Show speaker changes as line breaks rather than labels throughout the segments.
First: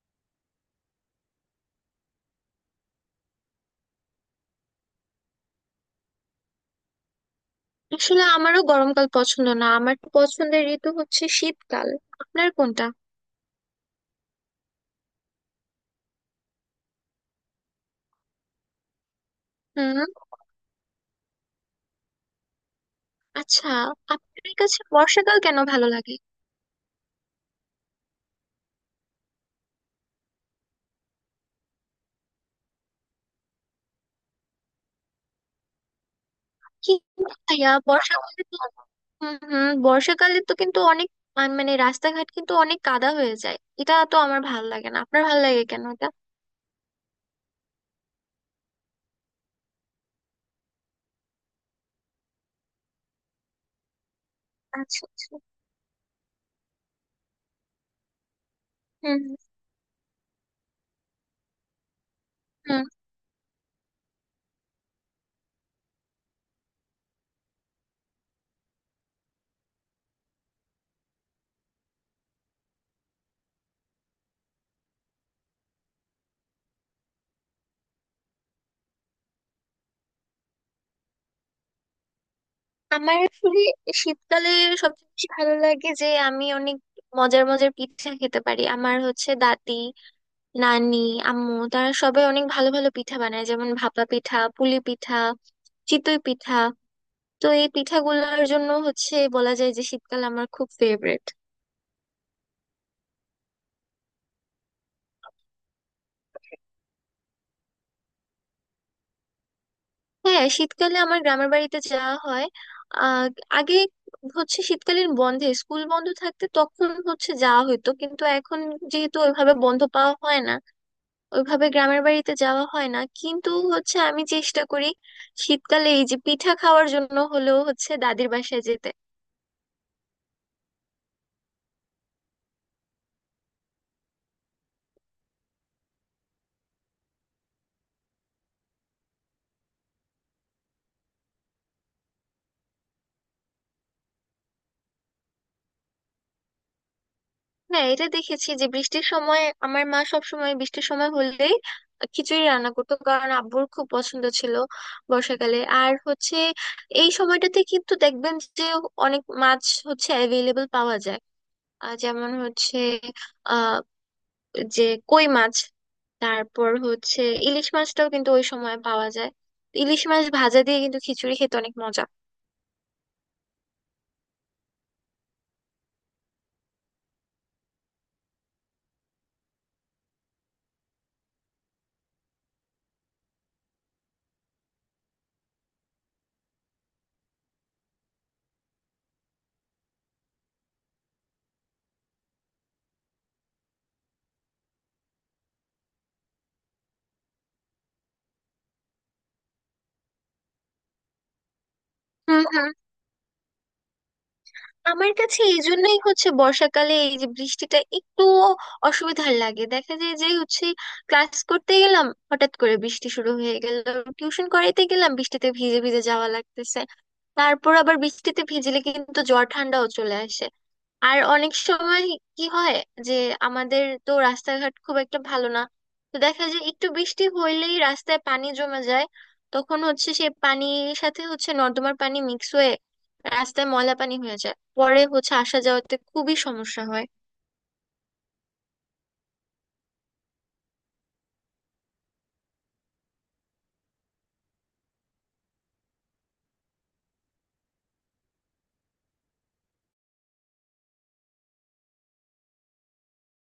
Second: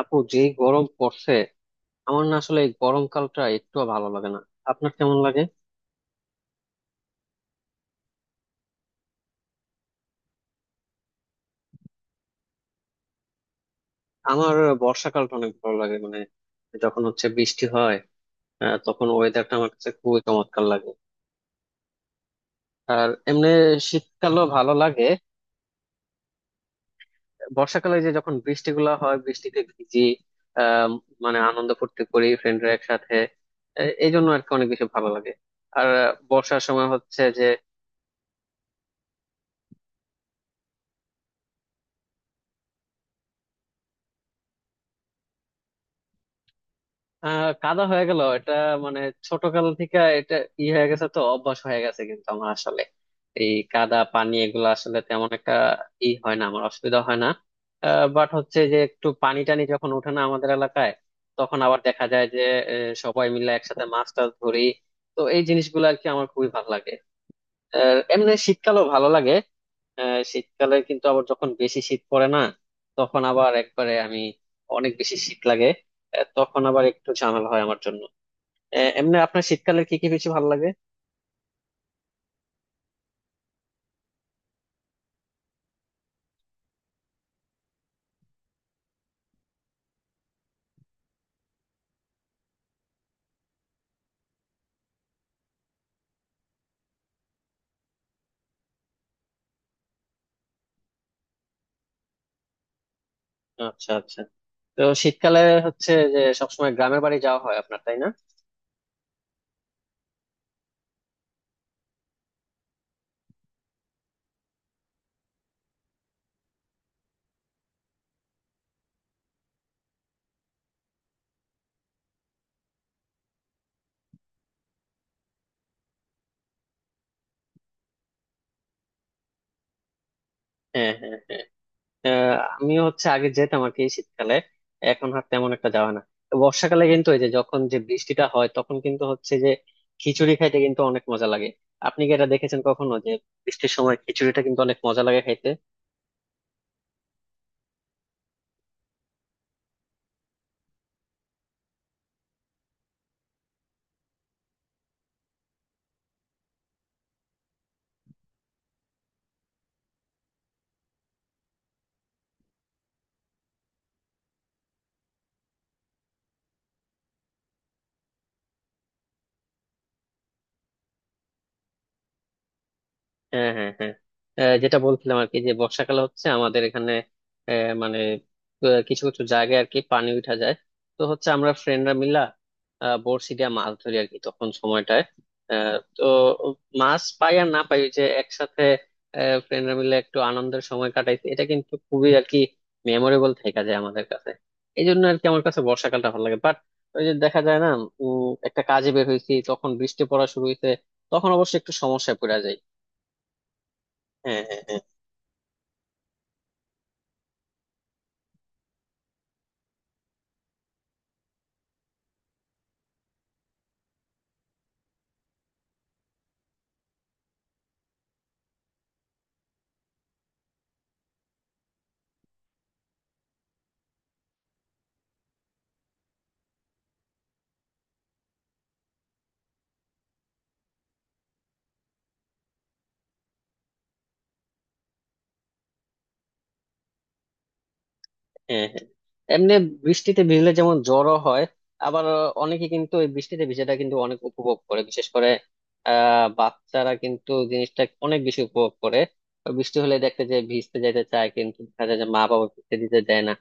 আপু যেই গরম পড়ছে। আমার না আসলে এই গরমকালটা একটু ভালো লাগে না। আপনার কেমন লাগে?
আসলে আমারও গরমকাল পছন্দ না। আমার তো পছন্দের ঋতু হচ্ছে শীতকাল। আপনার কোনটা?
আমার বর্ষাকালটা অনেক ভালো লাগে, মানে যখন হচ্ছে বৃষ্টি হয়। তখন ওয়েদারটা আমার কাছে
হুম।
খুবই চমৎকার লাগে। আর এমনি
আচ্ছা,
শীতকালও
আপনার
ভালো
কাছে
লাগে।
বর্ষাকাল কেন ভালো লাগে?
বর্ষাকালে যে যখন বৃষ্টিগুলো হয় বৃষ্টিতে ভিজি। আহ মানে আনন্দ ফুর্তি করি ফ্রেন্ডরা একসাথে। এই জন্য আর কি অনেক বেশি ভালো লাগে। আর বর্ষার সময়
কি
হচ্ছে যে
ভাইয়া, বর্ষাকালে তো হুম হুম বর্ষাকালে তো কিন্তু অনেক মানে রাস্তাঘাট কিন্তু অনেক কাদা হয়ে যায়। এটা তো আমার ভালো লাগে না, আপনার ভালো লাগে কেন এটা?
আহ কাদা হয়ে গেল এটা, মানে ছোটকাল থেকে এটা ই হয়ে গেছে তো অভ্যাস হয়ে গেছে, কিন্তু আমার আসলে এই কাদা পানি এগুলো আসলে
আচ্ছা
তেমন
আচ্ছা
একটা ই হয় না, আমার অসুবিধা হয় না। বাট হচ্ছে যে একটু
হুম
পানি টানি যখন ওঠে না আমাদের এলাকায়, তখন আবার দেখা যায় যে
হুম
সবাই মিলে একসাথে মাছ টাছ ধরি। তো এই জিনিসগুলো আর কি আমার খুবই ভালো লাগে। এমনি শীতকালও ভালো লাগে। শীতকালে কিন্তু আবার যখন বেশি শীত পড়ে না, তখন আবার একবারে আমি অনেক বেশি শীত লাগে। তখন আবার একটু ঝামেলা হয় আমার জন্য। এমনি আপনার শীতকালে কি কি বেশি ভালো লাগে?
আমার আসলে শীতকালে সবচেয়ে বেশি ভালো লাগে যে আমি অনেক মজার মজার পিঠা খেতে পারি। আমার হচ্ছে দাদি, নানি, আম্মু, তারা সবাই অনেক ভালো ভালো পিঠা বানায়, যেমন ভাপা পিঠা, পুলি পিঠা, চিতই পিঠা। তো এই পিঠাগুলোর জন্য হচ্ছে বলা যায় যে শীতকাল আমার খুব ফেভারেট।
আচ্ছা আচ্ছা। তো শীতকালে হচ্ছে যে সবসময় গ্রামের বাড়ি যাওয়া হয় আপনার, তাই না?
হ্যাঁ, শীতকালে আমার গ্রামের বাড়িতে যাওয়া হয়। আহ আগে হচ্ছে শীতকালীন বন্ধে স্কুল বন্ধ থাকতে তখন হচ্ছে যাওয়া হতো, কিন্তু এখন যেহেতু ওইভাবে বন্ধ পাওয়া হয় না, ওইভাবে গ্রামের বাড়িতে যাওয়া হয় না, কিন্তু হচ্ছে আমি চেষ্টা করি শীতকালে এই যে পিঠা খাওয়ার জন্য হলেও হচ্ছে দাদির বাসায় যেতে।
হ্যাঁ, হ্যাঁ, হ্যাঁ। আহ, আমিও হচ্ছে আগে যেতাম আর কি শীতকালে, এখন আর তেমন একটা যাওয়া না। তো বর্ষাকালে কিন্তু এই যে যখন যে বৃষ্টিটা হয় তখন কিন্তু হচ্ছে যে খিচুড়ি খাইতে কিন্তু অনেক মজা লাগে। আপনি কি এটা দেখেছেন কখনো যে বৃষ্টির সময় খিচুড়িটা কিন্তু অনেক মজা লাগে খাইতে?
হ্যাঁ, এটা দেখেছি যে বৃষ্টির সময় আমার মা সব সময় বৃষ্টির সময় হলেই খিচুড়ি রান্না করতো, কারণ আব্বুর খুব পছন্দ ছিল। বর্ষাকালে আর হচ্ছে এই সময়টাতে কিন্তু দেখবেন যে অনেক মাছ হচ্ছে অ্যাভেলেবল পাওয়া যায়। যেমন হচ্ছে আহ যে কই মাছ, তারপর হচ্ছে ইলিশ মাছটাও কিন্তু ওই সময় পাওয়া যায়। ইলিশ মাছ ভাজা দিয়ে কিন্তু খিচুড়ি খেতে অনেক মজা।
হ্যাঁ, হ্যাঁ, হ্যাঁ। যেটা বলছিলাম আর কি যে বর্ষাকালে হচ্ছে আমাদের এখানে আহ, মানে কিছু কিছু জায়গায় আর কি পানি উঠা যায়। তো হচ্ছে আমরা ফ্রেন্ডরা মিলা বড়শি দিয়ে মাছ ধরি আর কি তখন সময়টায়। তো মাছ পাই আর না পাই ওই যে একসাথে ফ্রেন্ডরা মিলে একটু আনন্দের সময় কাটাইছি, এটা কিন্তু খুবই আর কি মেমোরেবল থেকে যায় আমাদের কাছে। এই জন্য আর কি আমার কাছে বর্ষাকালটা ভালো লাগে। বাট ওই যে দেখা যায় না, একটা কাজে বের হয়েছি তখন বৃষ্টি পড়া শুরু হয়েছে, তখন অবশ্য একটু সমস্যায় পড়ে যায়। হ্যাঁ, হ্যাঁ, হ্যাঁ,
আমার কাছে এই জন্যই হচ্ছে বর্ষাকালে এই যে বৃষ্টিটা একটু অসুবিধার লাগে। দেখা যায় যে হচ্ছে ক্লাস করতে গেলাম, হঠাৎ করে বৃষ্টি শুরু হয়ে গেল। টিউশন করাইতে গেলাম, বৃষ্টিতে ভিজে ভিজে যাওয়া লাগতেছে। তারপর আবার বৃষ্টিতে ভিজলে কিন্তু জ্বর ঠান্ডাও চলে আসে। আর অনেক সময় কি হয় যে আমাদের তো রাস্তাঘাট খুব একটা ভালো না, তো দেখা যায় একটু বৃষ্টি হইলেই রাস্তায় পানি জমে যায়। তখন হচ্ছে সেই পানির সাথে হচ্ছে নর্দমার পানি মিক্স হয়ে রাস্তায় ময়লা পানি হয়ে যায়, পরে হচ্ছে আসা যাওয়াতে খুবই সমস্যা হয়।
হ্যাঁ, হ্যাঁ। এমনি বৃষ্টিতে ভিজলে যেমন জ্বরও হয়, আবার অনেকে কিন্তু এই বৃষ্টিতে ভিজাটা কিন্তু অনেক উপভোগ করে, বিশেষ করে আহ বাচ্চারা কিন্তু জিনিসটা অনেক বেশি উপভোগ করে। বৃষ্টি হলে দেখতে যে ভিজতে যেতে চায়, কিন্তু দেখা যায় যে মা বাবা ভিজতে দিতে দেয় না।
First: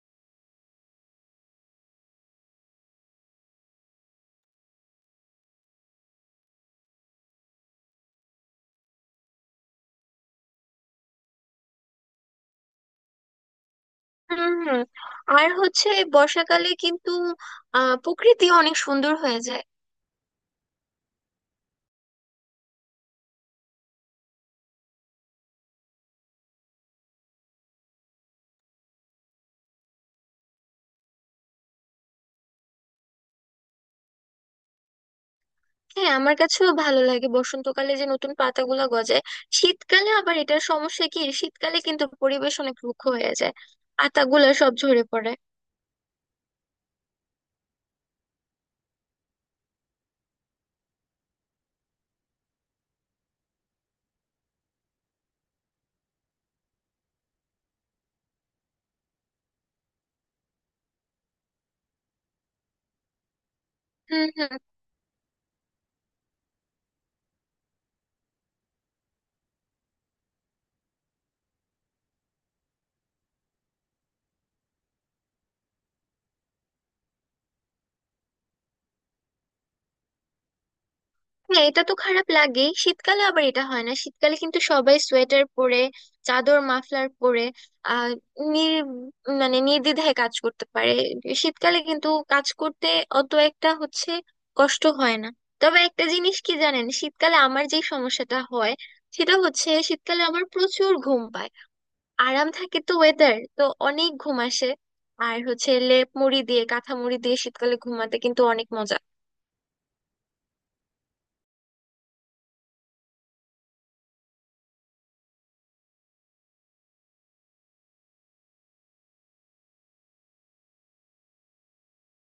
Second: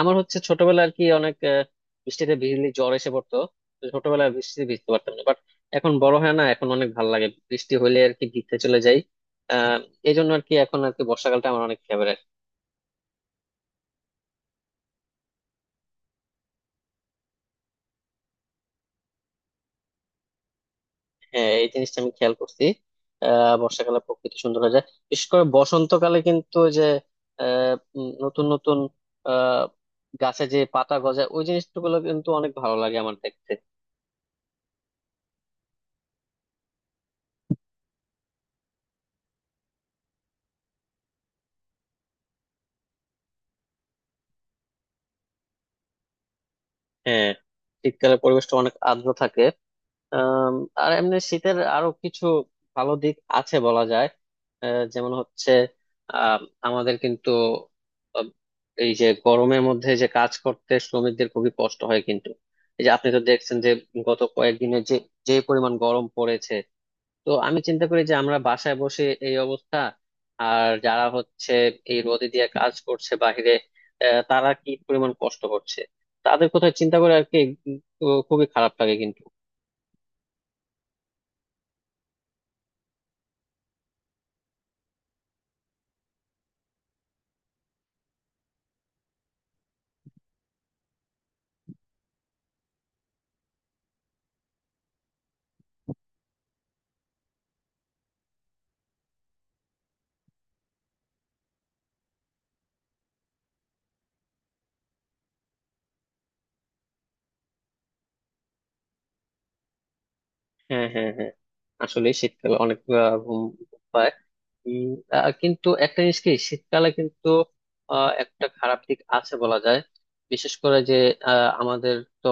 আমার হচ্ছে ছোটবেলা আর কি অনেক বৃষ্টিতে ভিজলে জ্বর এসে পড়তো। তো ছোটবেলায় বৃষ্টিতে ভিজতে পারতাম না, বাট এখন বড় হয় না, এখন অনেক ভালো লাগে বৃষ্টি হলে আর কি ভিজতে চলে যাই। আহ এই জন্য আর কি এখন আর কি বর্ষাকালটা আমার অনেক ফেভারিট।
হুম হুম আর হচ্ছে বর্ষাকালে কিন্তু প্রকৃতি অনেক সুন্দর হয়ে যায়।
হ্যাঁ, এই জিনিসটা আমি খেয়াল করছি। আহ বর্ষাকালে প্রকৃতি সুন্দর হয়ে যায়, বিশেষ করে বসন্তকালে কিন্তু ওই যে নতুন নতুন আহ গাছে যে পাতা গজায় ওই জিনিসগুলো কিন্তু অনেক ভালো লাগে আমার দেখতে।
হ্যাঁ, আমার কাছেও ভালো লাগে বসন্তকালে যে নতুন পাতাগুলো গজায়। শীতকালে আবার এটার সমস্যা কি, শীতকালে কিন্তু পরিবেশ অনেক রুক্ষ হয়ে যায়, পাতাগুলো সব ঝরে পড়ে।
হ্যাঁ, শীতকালে পরিবেশটা অনেক আর্দ্র থাকে। আম, আর এমনি শীতের আরো কিছু ভালো দিক আছে বলা যায়। যেমন হচ্ছে আম, আমাদের কিন্তু আম, এই যে গরমের মধ্যে যে কাজ করতে শ্রমিকদের খুবই কষ্ট হয় কিন্তু। এই যে আপনি তো দেখছেন যে গত
হুম হুম
কয়েকদিনে যে যে পরিমাণ গরম পড়েছে, তো আমি চিন্তা করি যে আমরা বাসায় বসে এই অবস্থা, আর যারা হচ্ছে এই রোদে দিয়ে কাজ করছে বাহিরে তারা কি পরিমাণ কষ্ট করছে, তাদের কথা চিন্তা করে আর কি খুবই খারাপ লাগে কিন্তু।
হ্যাঁ, এটা তো খারাপ লাগে। শীতকালে আবার এটা হয় না, শীতকালে কিন্তু সবাই সোয়েটার পরে, চাদর মাফলার পরে। আহ নির মানে নির্দ্বিধায় কাজ করতে পারে। শীতকালে কিন্তু কাজ করতে অত একটা হচ্ছে কষ্ট হয় না। তবে একটা জিনিস কি জানেন, শীতকালে আমার যে সমস্যাটা হয় সেটা হচ্ছে শীতকালে আমার প্রচুর ঘুম পায়। আরাম থাকে তো ওয়েদার, তো অনেক ঘুম আসে। আর হচ্ছে লেপ মুড়ি দিয়ে কাঁথা মুড়ি দিয়ে শীতকালে ঘুমাতে কিন্তু অনেক মজা।
হ্যাঁ, হ্যাঁ, হ্যাঁ। আসলে শীতকালে অনেক আহ, ঘুম ঘুম পায়। উম, কিন্তু একটা জিনিস কি শীতকালে কিন্তু একটা খারাপ দিক আছে বলা যায়। বিশেষ করে যে আমাদের তো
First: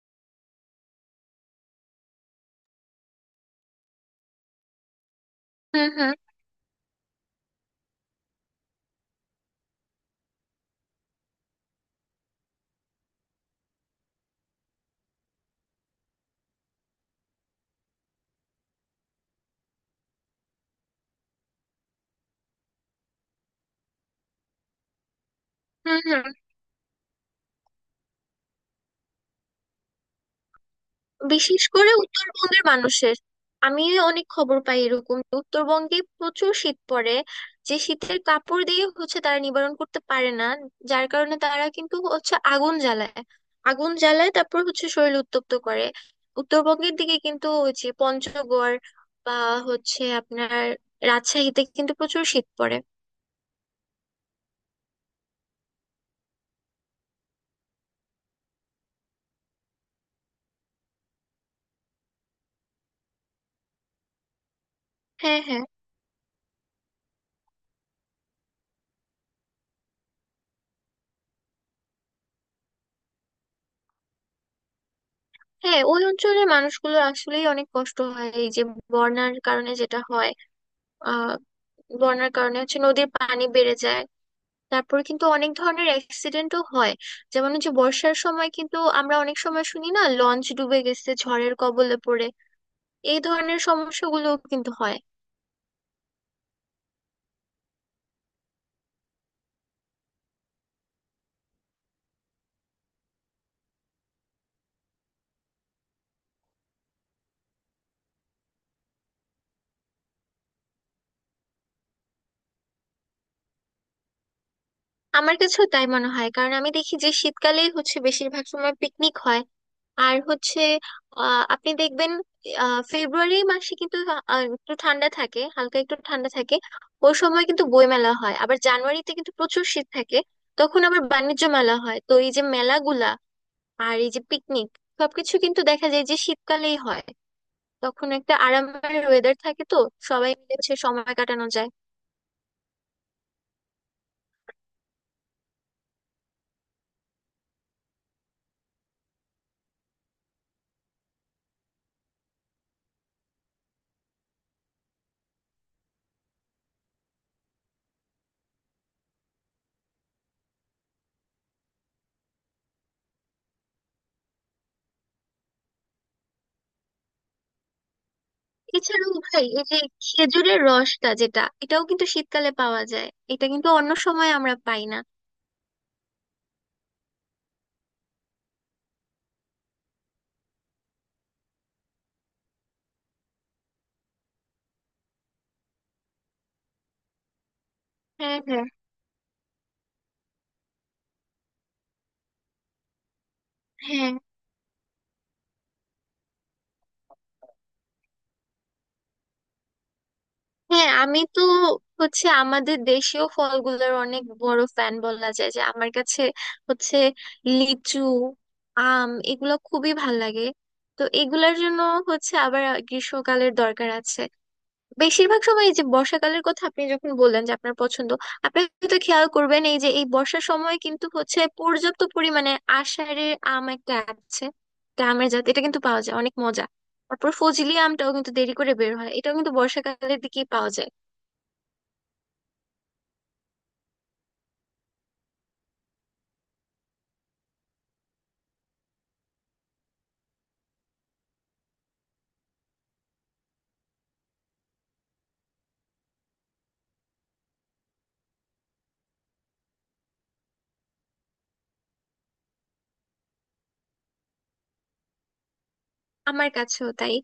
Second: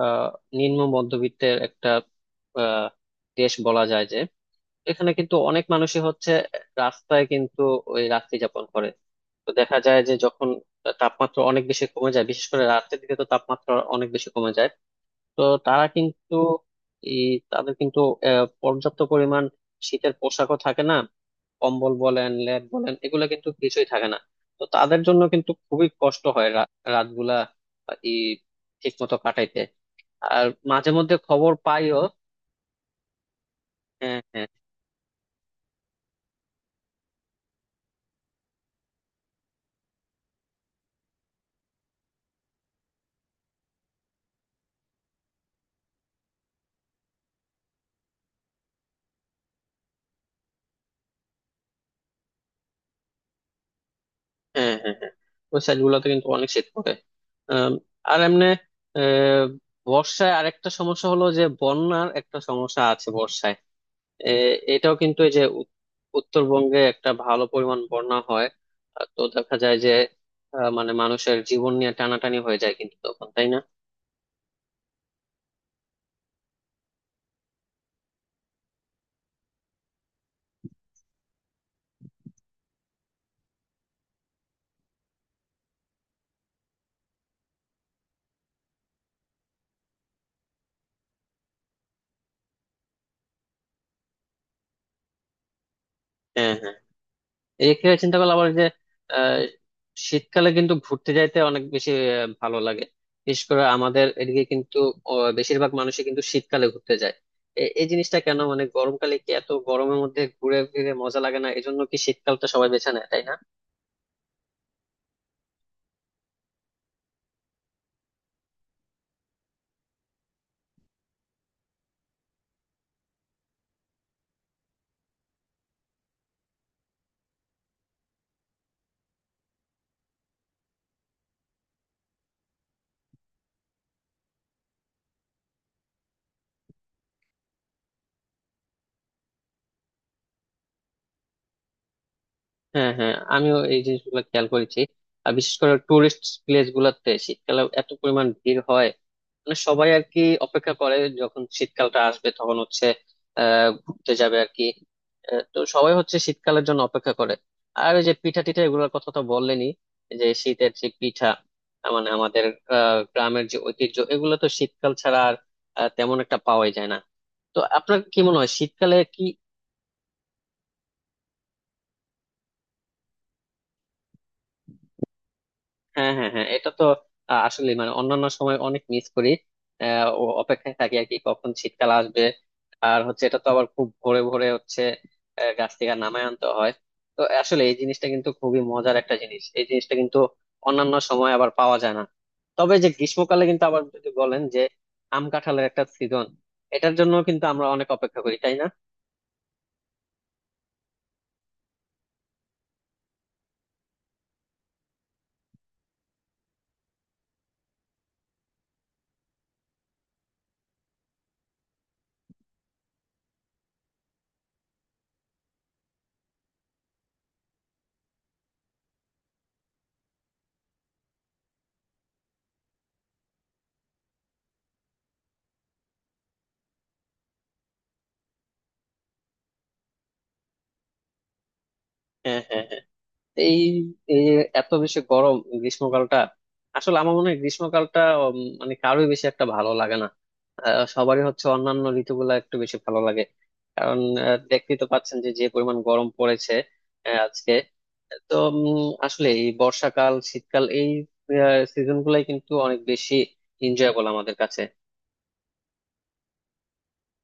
আহ, নিম্ন মধ্যবিত্তের একটা আহ, দেশ বলা যায় যে এখানে কিন্তু অনেক
হুম
মানুষই
হুম
হচ্ছে রাস্তায় কিন্তু ওই রাত্রি যাপন করে। তো দেখা যায় যে যখন তাপমাত্রা অনেক বেশি কমে যায়, বিশেষ করে রাতের দিকে তো তাপমাত্রা অনেক বেশি কমে যায়, তো তারা কিন্তু এই তাদের কিন্তু পর্যাপ্ত পরিমাণ শীতের পোশাকও থাকে না, কম্বল বলেন লেপ বলেন এগুলো কিন্তু কিছুই থাকে না। তো তাদের জন্য কিন্তু খুবই
হুম
কষ্ট
হুম
হয় রাতগুলা এই ঠিক মতো কাটাইতে। আর মাঝে মধ্যে খবর
বিশেষ করে
পাইও।
উত্তরবঙ্গের মানুষের আমি
হ্যাঁ,
অনেক
হ্যাঁ,
খবর পাই এরকম যে উত্তরবঙ্গে প্রচুর শীত পড়ে, যে শীতের কাপড় দিয়ে হচ্ছে তারা নিবারণ করতে পারে না, যার কারণে তারা কিন্তু হচ্ছে আগুন জ্বালায়। আগুন জ্বালায়, তারপর হচ্ছে শরীর উত্তপ্ত করে। উত্তরবঙ্গের দিকে কিন্তু ওই যে পঞ্চগড় বা হচ্ছে আপনার রাজশাহীতে কিন্তু প্রচুর শীত পড়ে।
হ্যাঁ, হ্যাঁ, হ্যাঁ। ওই সাইড গুলোতে কিন্তু অনেক শীত পড়ে। আম, আর এমনি আহ, বর্ষায় আরেকটা সমস্যা হলো যে বন্যার একটা সমস্যা আছে বর্ষায়। এটাও কিন্তু এই
হ্যাঁ
যে
হ্যাঁ
উত্তরবঙ্গে একটা ভালো পরিমাণ বন্যা হয়। তো দেখা যায় যে মানে মানুষের জীবন নিয়ে টানাটানি হয়ে যায় কিন্তু তখন, তাই না?
হ্যাঁ, ওই অঞ্চলের মানুষগুলো আসলেই অনেক কষ্ট হয় এই যে বন্যার কারণে। যেটা হয় বন্যার কারণে হচ্ছে নদীর পানি বেড়ে যায়, তারপর কিন্তু অনেক ধরনের অ্যাক্সিডেন্টও হয়। যেমন হচ্ছে বর্ষার সময় কিন্তু আমরা অনেক সময় শুনি না, লঞ্চ ডুবে গেছে ঝড়ের কবলে পড়ে। এই ধরনের সমস্যাগুলো কিন্তু হয়।
হ্যাঁ, হ্যাঁ। এই ক্ষেত্রে চিন্তা করলে আবার যে আহ, শীতকালে কিন্তু ঘুরতে যাইতে অনেক বেশি ভালো লাগে। বিশেষ করে আমাদের এদিকে কিন্তু বেশিরভাগ মানুষই কিন্তু শীতকালে ঘুরতে যায়। এই জিনিসটা কেন, মানে গরমকালে কি এত গরমের মধ্যে ঘুরে ফিরে মজা লাগে না, এই জন্য কি শীতকালটা সবাই বেছে নেয়, তাই না?
আমার কাছেও তাই মনে হয়, কারণ আমি দেখি যে শীতকালেই হচ্ছে বেশিরভাগ সময় পিকনিক হয়। আর হচ্ছে আপনি দেখবেন ফেব্রুয়ারি মাসে কিন্তু একটু ঠান্ডা থাকে, হালকা একটু ঠান্ডা থাকে। ওই সময় কিন্তু বই মেলা হয়। আবার জানুয়ারিতে কিন্তু প্রচুর শীত থাকে, তখন আবার বাণিজ্য মেলা হয়। তো এই যে মেলাগুলা আর এই যে পিকনিক, সবকিছু কিন্তু দেখা যায় যে শীতকালেই হয়। তখন একটা আরামের ওয়েদার থাকে তো, সবাই মিলে হচ্ছে সময় কাটানো যায়।
হ্যাঁ, হ্যাঁ, আমিও এই জিনিসগুলো খেয়াল করেছি। আর বিশেষ করে টুরিস্ট প্লেস গুলাতে শীতকালে এত পরিমাণ ভিড় হয়, মানে সবাই আর কি অপেক্ষা করে যখন শীতকালটা আসবে তখন হচ্ছে আহ ঘুরতে যাবে আর কি। তো সবাই হচ্ছে শীতকালের জন্য অপেক্ষা করে। আর ওই যে পিঠা টিঠা এগুলোর কথা তো বললেনই, যে শীতের যে পিঠা মানে আমাদের আহ গ্রামের যে ঐতিহ্য এগুলো তো শীতকাল ছাড়া আর তেমন একটা পাওয়াই যায় না। তো আপনার কি মনে হয় শীতকালে
এছাড়াও
কি?
ভাই এই যে খেজুরের রসটা, যেটা এটাও কিন্তু শীতকালে পাওয়া যায়। এটা কিন্তু অন্য সময় আমরা পাই না।
হ্যাঁ, হ্যাঁ, হ্যাঁ, এটা তো আসলে মানে অন্যান্য সময় অনেক মিস করি। ও অপেক্ষায় থাকি আর কি কখন শীতকাল আসবে। আর হচ্ছে এটা তো আবার খুব ভোরে ভোরে হচ্ছে গাছ থেকে নামায় আনতে হয়। তো আসলে এই জিনিসটা কিন্তু
হ্যাঁ
খুবই
হ্যাঁ
মজার একটা জিনিস, এই জিনিসটা কিন্তু অন্যান্য সময় আবার পাওয়া যায় না। তবে যে গ্রীষ্মকালে কিন্তু আবার যদি
হ্যাঁ।
বলেন যে আম কাঁঠালের একটা সিজন, এটার জন্য কিন্তু আমরা অনেক অপেক্ষা করি, তাই না?
হ্যাঁ, আমি তো হচ্ছে আমাদের দেশীয় ফলগুলোর অনেক বড় ফ্যান বলা যায় যে। আমার কাছে হচ্ছে লিচু, আম, এগুলো খুবই ভাল লাগে। তো এগুলোর জন্য হচ্ছে আবার গ্রীষ্মকালের দরকার আছে। বেশিরভাগ সময় এই যে বর্ষাকালের কথা আপনি যখন বললেন যে আপনার পছন্দ, আপনি তো খেয়াল করবেন এই যে এই বর্ষার সময় কিন্তু হচ্ছে পর্যাপ্ত পরিমাণে আষাঢ়ের আম একটা আছে, একটা আমের জাত, এটা কিন্তু পাওয়া যায়, অনেক মজা। তারপর ফজলি আমটাও কিন্তু দেরি করে বের হয়, এটাও কিন্তু বর্ষাকালের দিকেই পাওয়া যায়।
হ্যাঁ, হ্যাঁ, হ্যাঁ। এই এই যে এত বেশি গরম গ্রীষ্মকালটা, আসলে আমার মনে হয় গ্রীষ্মকালটা মানে কারোই বেশি একটা ভালো লাগে না। সবারই হচ্ছে অন্যান্য ঋতুগুলা একটু বেশি ভালো লাগে। কারণ দেখতেই তো পাচ্ছেন যে যে পরিমাণ গরম পড়েছে আজকে। তো আসলে এই বর্ষাকাল শীতকাল এই সিজন গুলাই কিন্তু অনেক বেশি এনজয়েবল আমাদের কাছে।
আমার কাছেও তাই।